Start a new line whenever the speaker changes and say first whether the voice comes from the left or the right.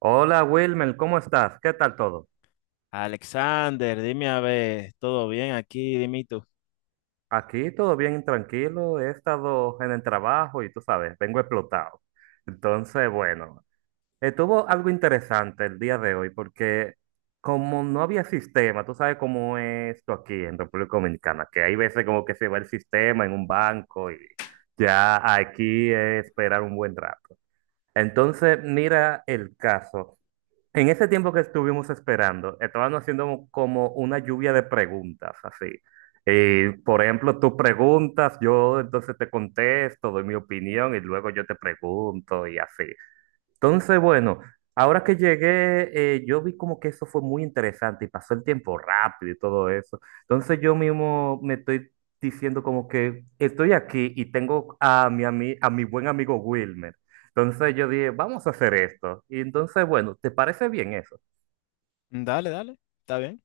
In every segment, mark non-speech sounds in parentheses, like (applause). right: Hola Wilmer, ¿cómo estás? ¿Qué tal todo?
left: Alexander, dime a ver, ¿todo bien aquí? Dime tú.
right: Aquí todo bien, tranquilo. He estado en el trabajo y tú sabes, vengo explotado. Entonces, bueno, estuvo algo interesante el día de hoy porque como no había sistema, tú sabes cómo es esto aquí en República Dominicana, que hay veces como que se va el sistema en un banco y ya aquí es esperar un buen rato. Entonces, mira el caso. En ese tiempo que estuvimos esperando, estaban haciendo como una lluvia de preguntas, así. Por ejemplo, tú preguntas, yo entonces te contesto, doy mi opinión y luego yo te pregunto y así. Entonces, bueno, ahora que llegué, yo vi como que eso fue muy interesante y pasó el tiempo rápido y todo eso. Entonces yo mismo me estoy diciendo como que estoy aquí y tengo a mi buen amigo Wilmer. Entonces yo dije, vamos a hacer esto. Y entonces, bueno, ¿te parece bien eso?
left: Dale, dale, está bien.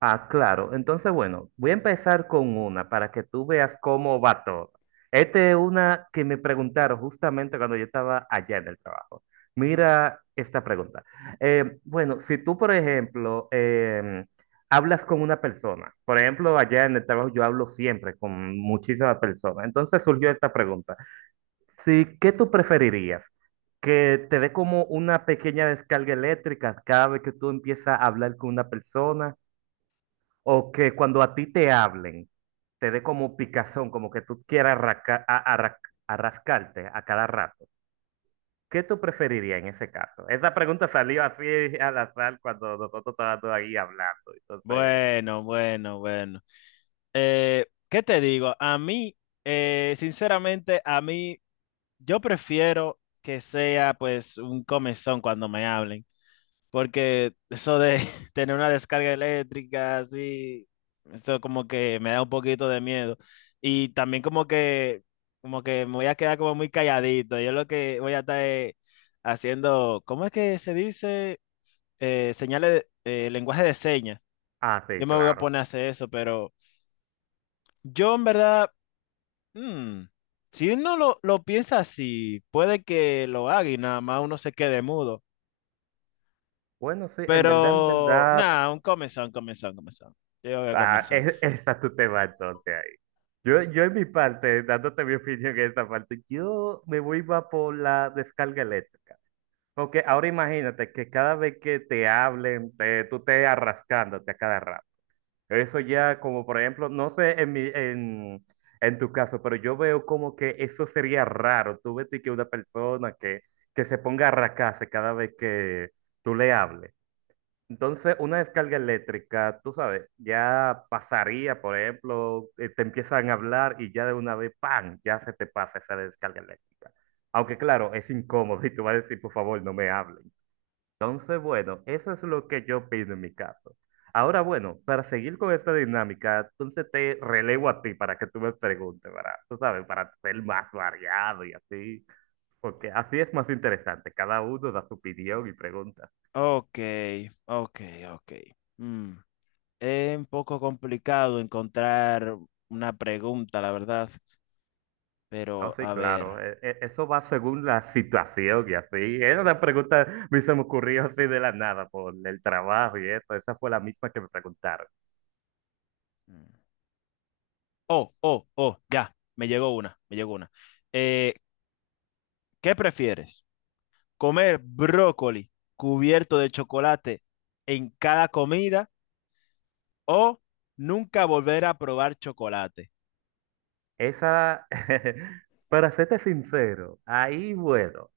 right: Ah, claro. Entonces, bueno, voy a empezar con una para que tú veas cómo va todo. Esta es una que me preguntaron justamente cuando yo estaba allá en el trabajo. Mira esta pregunta. Bueno, si tú, por ejemplo, hablas con una persona, por ejemplo, allá en el trabajo yo hablo siempre con muchísimas personas. Entonces surgió esta pregunta. Si, ¿qué tú preferirías? ¿Que te dé como una pequeña descarga eléctrica cada vez que tú empiezas a hablar con una persona o que cuando a ti te hablen, te dé como picazón, como que tú quieras arrascarte a cada rato? ¿Qué tú preferirías en ese caso? Esa pregunta salió así (laughs) al azar cuando nosotros estábamos ahí hablando. Entonces,
left: Bueno, bueno, bueno. ¿Qué te digo? A mí, sinceramente, a mí, yo prefiero que sea pues un comezón cuando me hablen. Porque eso de (laughs) tener una descarga eléctrica así, esto como que me da un poquito de miedo. Y también como que me voy a quedar como muy calladito. Yo lo que voy a estar haciendo, ¿cómo es que se dice? Señales, lenguaje de señas.
right: ah, sí,
left: Yo me voy a
right: claro.
left: poner a hacer eso, pero yo en verdad, mm, si uno lo piensa así, puede que lo haga y nada más uno se quede mudo.
right: Bueno, sí, en
left: Pero
right: verdad,
left: nada, un comezón, comezón, comezón. Yo voy a
right: ah,
left: comezón.
right: (laughs) esa tú te vas entonces ahí. Yo en mi parte, dándote mi opinión en esta parte, yo me voy va por la descarga eléctrica. Porque ahora imagínate que cada vez que te hablen, tú te arrascándote a cada rato. Eso ya como por ejemplo, no sé en tu caso, pero yo veo como que eso sería raro. Tú ves que una persona que se ponga a arrascarse cada vez que tú le hables. Entonces, una descarga eléctrica, tú sabes, ya pasaría, por ejemplo, te empiezan a hablar y ya de una vez, ¡pam!, ya se te pasa esa descarga eléctrica. Aunque claro, es incómodo y tú vas a decir, por favor, no me hables. Entonces, bueno, eso es lo que yo opino en mi caso. Ahora, bueno, para seguir con esta dinámica, entonces te relevo a ti para que tú me preguntes, ¿verdad? Tú sabes, para ser más variado y así, porque así es más interesante. Cada uno da su opinión y pregunta.
left: Ok, ok, ok. Mm. Es un poco complicado encontrar una pregunta, la verdad.
right: No,
left: Pero
right: sí,
left: a
right: claro,
left: ver.
right: eso va según la situación y así. Esa una pregunta me se me ocurrió así de la nada por el trabajo y eso. Esa fue la misma que me preguntaron.
left: Mm. Oh, oh, oh, ya. Me llegó una, me llegó una. Eh, ¿Qué prefieres? ¿Comer brócoli cubierto de chocolate en cada comida o nunca volver a probar chocolate?
right: Esa, (laughs) para serte sincero, ahí, bueno.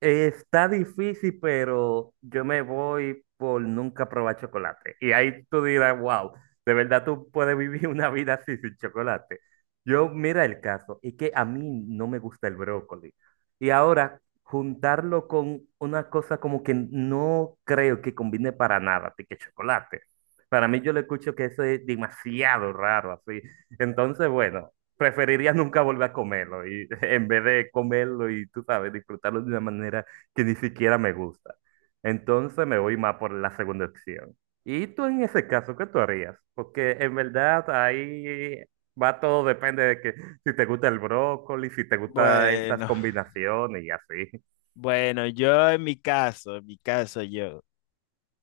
right: Está difícil, pero yo me voy por nunca probar chocolate. Y ahí tú dirás, wow, de verdad tú puedes vivir (laughs) una vida así sin chocolate. Yo, mira el caso, es que a mí no me gusta el brócoli. Y ahora, juntarlo con una cosa como que no creo que combine para nada, de que chocolate. Para mí yo le escucho que eso es demasiado raro, así. Entonces, bueno, preferiría nunca volver a comerlo y, (laughs) en vez de comerlo y, tú sabes, disfrutarlo de una manera que ni siquiera me gusta. Entonces me voy más por la segunda opción. ¿Y tú en ese caso, qué tú harías? Porque en verdad ahí va todo, depende de que si te gusta el brócoli, si te gustan esas
left: Bueno.
right: combinaciones y así.
left: Bueno, yo en mi caso, en mi caso yo,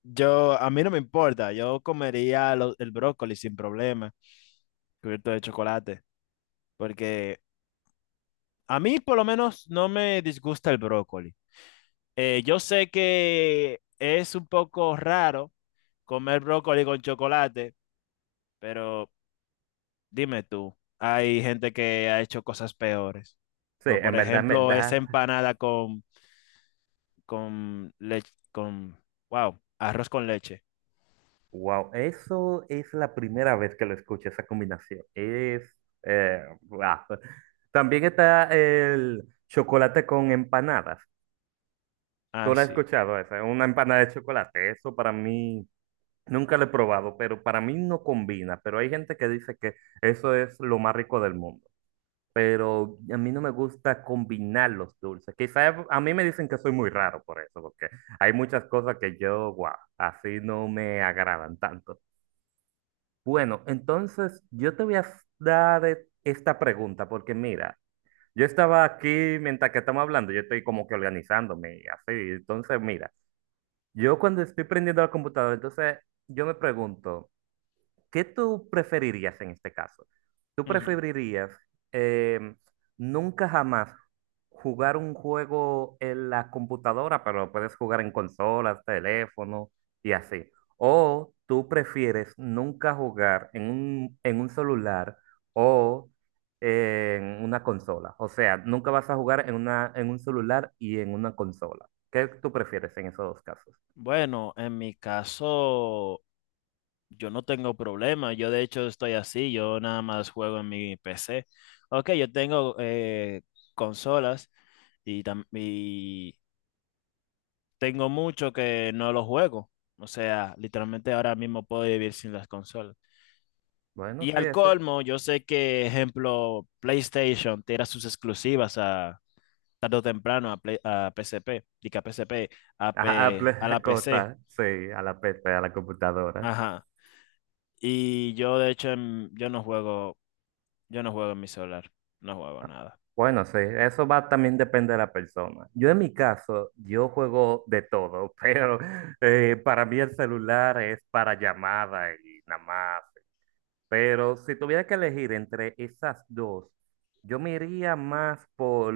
left: yo, a mí no me importa, yo comería el brócoli sin problema, cubierto de chocolate, porque a mí por lo menos no me disgusta el brócoli. Yo sé que es un poco raro comer brócoli con chocolate, pero dime tú, hay gente que ha hecho cosas peores,
right: Sí,
left: como por
right: en
left: ejemplo esa
right: verdad,
left: empanada con leche, con, wow, arroz con leche.
right: wow, eso es la primera vez que lo escucho, esa combinación. Es, guau. También está el chocolate con empanadas.
left: Ah,
right: ¿Tú lo has
left: sí.
right: escuchado esa? Una empanada de chocolate. Eso para mí, nunca lo he probado, pero para mí no combina. Pero hay gente que dice que eso es lo más rico del mundo. Pero a mí no me gusta combinar los dulces. Quizás a mí me dicen que soy muy raro por eso, porque hay muchas cosas que yo, wow, así no me agradan tanto. Bueno, entonces yo te voy a dar esta pregunta porque mira, yo estaba aquí mientras que estamos hablando, yo estoy como que organizándome y así. Entonces, mira, yo cuando estoy prendiendo la computadora, entonces yo me pregunto, ¿qué tú preferirías en este caso? ¿Tú
left: Ujú.
right: preferirías eh, nunca jamás jugar un juego en la computadora, pero lo puedes jugar en consolas, teléfono y así? ¿O tú prefieres nunca jugar en en un celular o en una consola? O sea, nunca vas a jugar en en un celular y en una consola. ¿Qué tú prefieres en esos dos casos?
left: Bueno, en mi caso, yo no tengo problema. Yo de hecho estoy así. Yo nada más juego en mi PC. Ok, yo tengo consolas y tengo mucho que no lo juego. O sea, literalmente ahora mismo puedo vivir sin las consolas.
right: Bueno,
left: Y
right: sí,
left: al
right: eso,
left: colmo, yo sé que, ejemplo, PlayStation tira sus exclusivas a tarde o temprano a, PSP, diga PSP,
right: a,
left: A la PC.
right: (laughs) sí, a la PC, a la computadora.
left: Ajá. Y yo, de hecho, yo no juego en mi celular, no juego nada.
right: Bueno, sí, eso va también depende de la persona. Yo en mi caso, yo juego de todo, (laughs) pero para mí el celular es para llamada y nada más. Pero si tuviera que elegir entre esas dos, yo me iría más por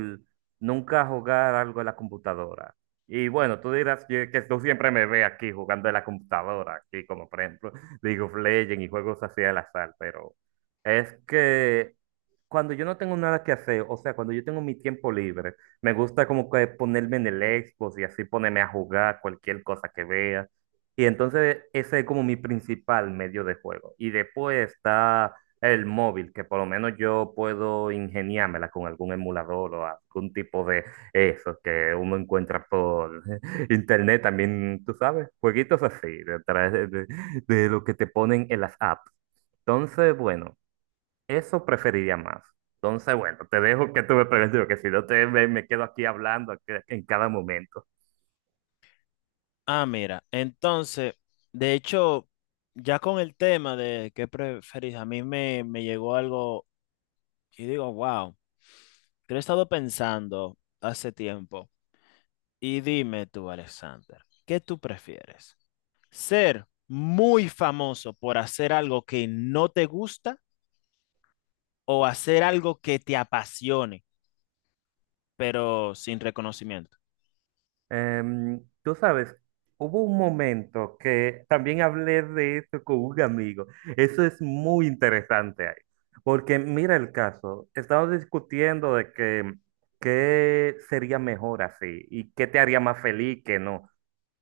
right: nunca jugar algo en la computadora. Y bueno, tú dirás que tú siempre me ves aquí jugando en la computadora, aquí como por ejemplo League of Legends y juegos así al azar, pero es que cuando yo no tengo nada que hacer, o sea, cuando yo tengo mi tiempo libre, me gusta como que ponerme en el Xbox y así ponerme a jugar cualquier cosa que vea. Y entonces ese es como mi principal medio de juego. Y después está el móvil, que por lo menos yo puedo ingeniármela con algún emulador o algún tipo de eso que uno encuentra por (laughs) internet también, tú sabes, jueguitos así, de, tra- de lo que te ponen en las apps. Entonces, bueno, eso preferiría más. Entonces, bueno, te dejo que tú me preguntes, porque si no me quedo aquí hablando aquí en cada momento.
left: Ah, mira, entonces, de hecho, ya con el tema de qué preferís, a mí me llegó algo y digo, wow, que lo he estado pensando hace tiempo. Y dime tú, Alexander, ¿qué tú prefieres? ¿Ser muy famoso por hacer algo que no te gusta o hacer algo que te apasione, pero sin reconocimiento?
right: Tú sabes, hubo un momento que también hablé de esto con un amigo. Eso es muy interesante ahí. Porque mira el caso, estamos discutiendo de que qué sería mejor así y qué te haría más feliz que no.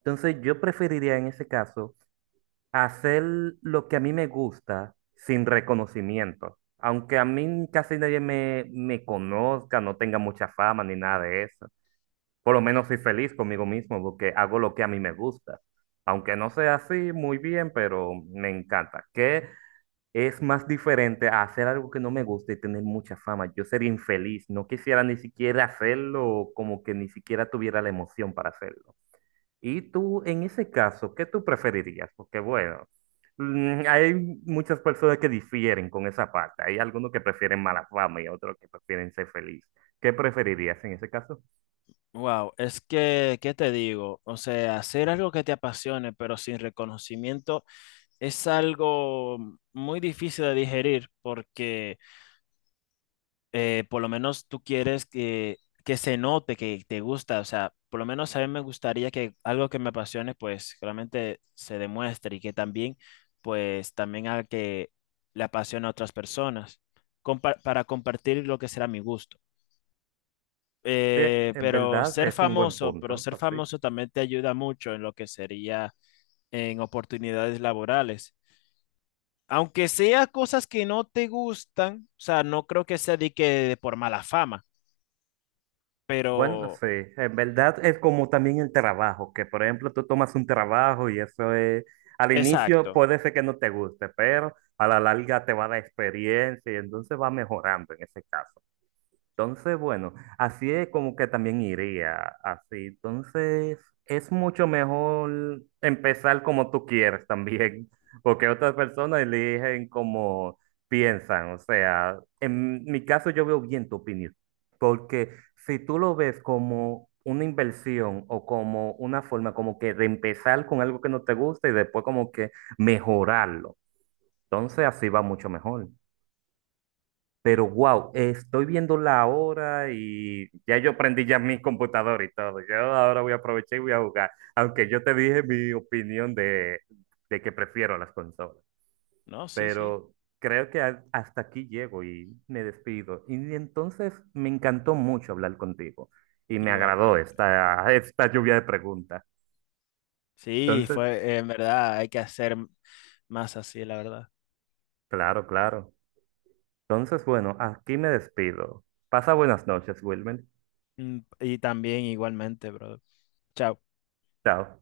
right: Entonces yo preferiría en ese caso hacer lo que a mí me gusta sin reconocimiento. Aunque a mí casi nadie me conozca, no tenga mucha fama ni nada de eso, por lo menos soy feliz conmigo mismo porque hago lo que a mí me gusta. Aunque no sea así muy bien, pero me encanta. ¿Qué es más diferente a hacer algo que no me gusta y tener mucha fama? Yo sería infeliz, no quisiera ni siquiera hacerlo, o como que ni siquiera tuviera la emoción para hacerlo. Y tú, en ese caso, ¿qué tú preferirías? Porque bueno, hay muchas personas que difieren con esa parte. Hay algunos que prefieren mala fama y otros que prefieren ser feliz. ¿Qué preferirías en ese caso?
left: Wow, es que, ¿qué te digo? O sea, hacer algo que te apasione, pero sin reconocimiento, es algo muy difícil de digerir porque por lo menos tú quieres que se note que te gusta. O sea, por lo menos a mí me gustaría que algo que me apasione, pues realmente se demuestre y que también, pues también haga que le apasione a otras personas para compartir lo que será mi gusto,
right: Sí, en verdad es un buen
left: pero
right: punto,
left: ser
right: así.
left: famoso también te ayuda mucho en lo que sería en oportunidades laborales. Aunque sea cosas que no te gustan, o sea, no creo que sea de que por mala fama,
right: Bueno,
left: pero
right: sí, en verdad es como también el trabajo, que por ejemplo tú tomas un trabajo y eso es, al inicio
left: exacto.
right: puede ser que no te guste, pero a la larga te va a dar experiencia y entonces va mejorando en ese caso. Entonces, bueno, así es como que también iría, así. Entonces, es mucho mejor empezar como tú quieres también, (laughs) porque otras personas eligen como piensan. O sea, en mi caso yo veo bien tu opinión, porque si tú lo ves como una inversión o como una forma como que de empezar con algo que no te gusta y después como que mejorarlo, entonces así va mucho mejor.
left: Mm.
right: Pero wow, estoy viendo la hora y ya yo prendí ya mi computadora y todo. Yo ahora voy a aprovechar y voy a jugar. Aunque yo te dije mi opinión de que prefiero las consolas.
left: No, sí, sí,
right: Pero creo que hasta aquí llego y me despido. Y entonces me encantó mucho hablar contigo. Y me agradó
left: igualmente.
right: esta, esta lluvia de preguntas.
left: Sí,
right: Entonces,
left: fue, en verdad, hay que hacer más así, la verdad.
right: claro, claro. Entonces, bueno, aquí me despido. Pasa buenas noches, Wilmer.
left: Mm, y también igualmente, bro. Chao.
right: Chao.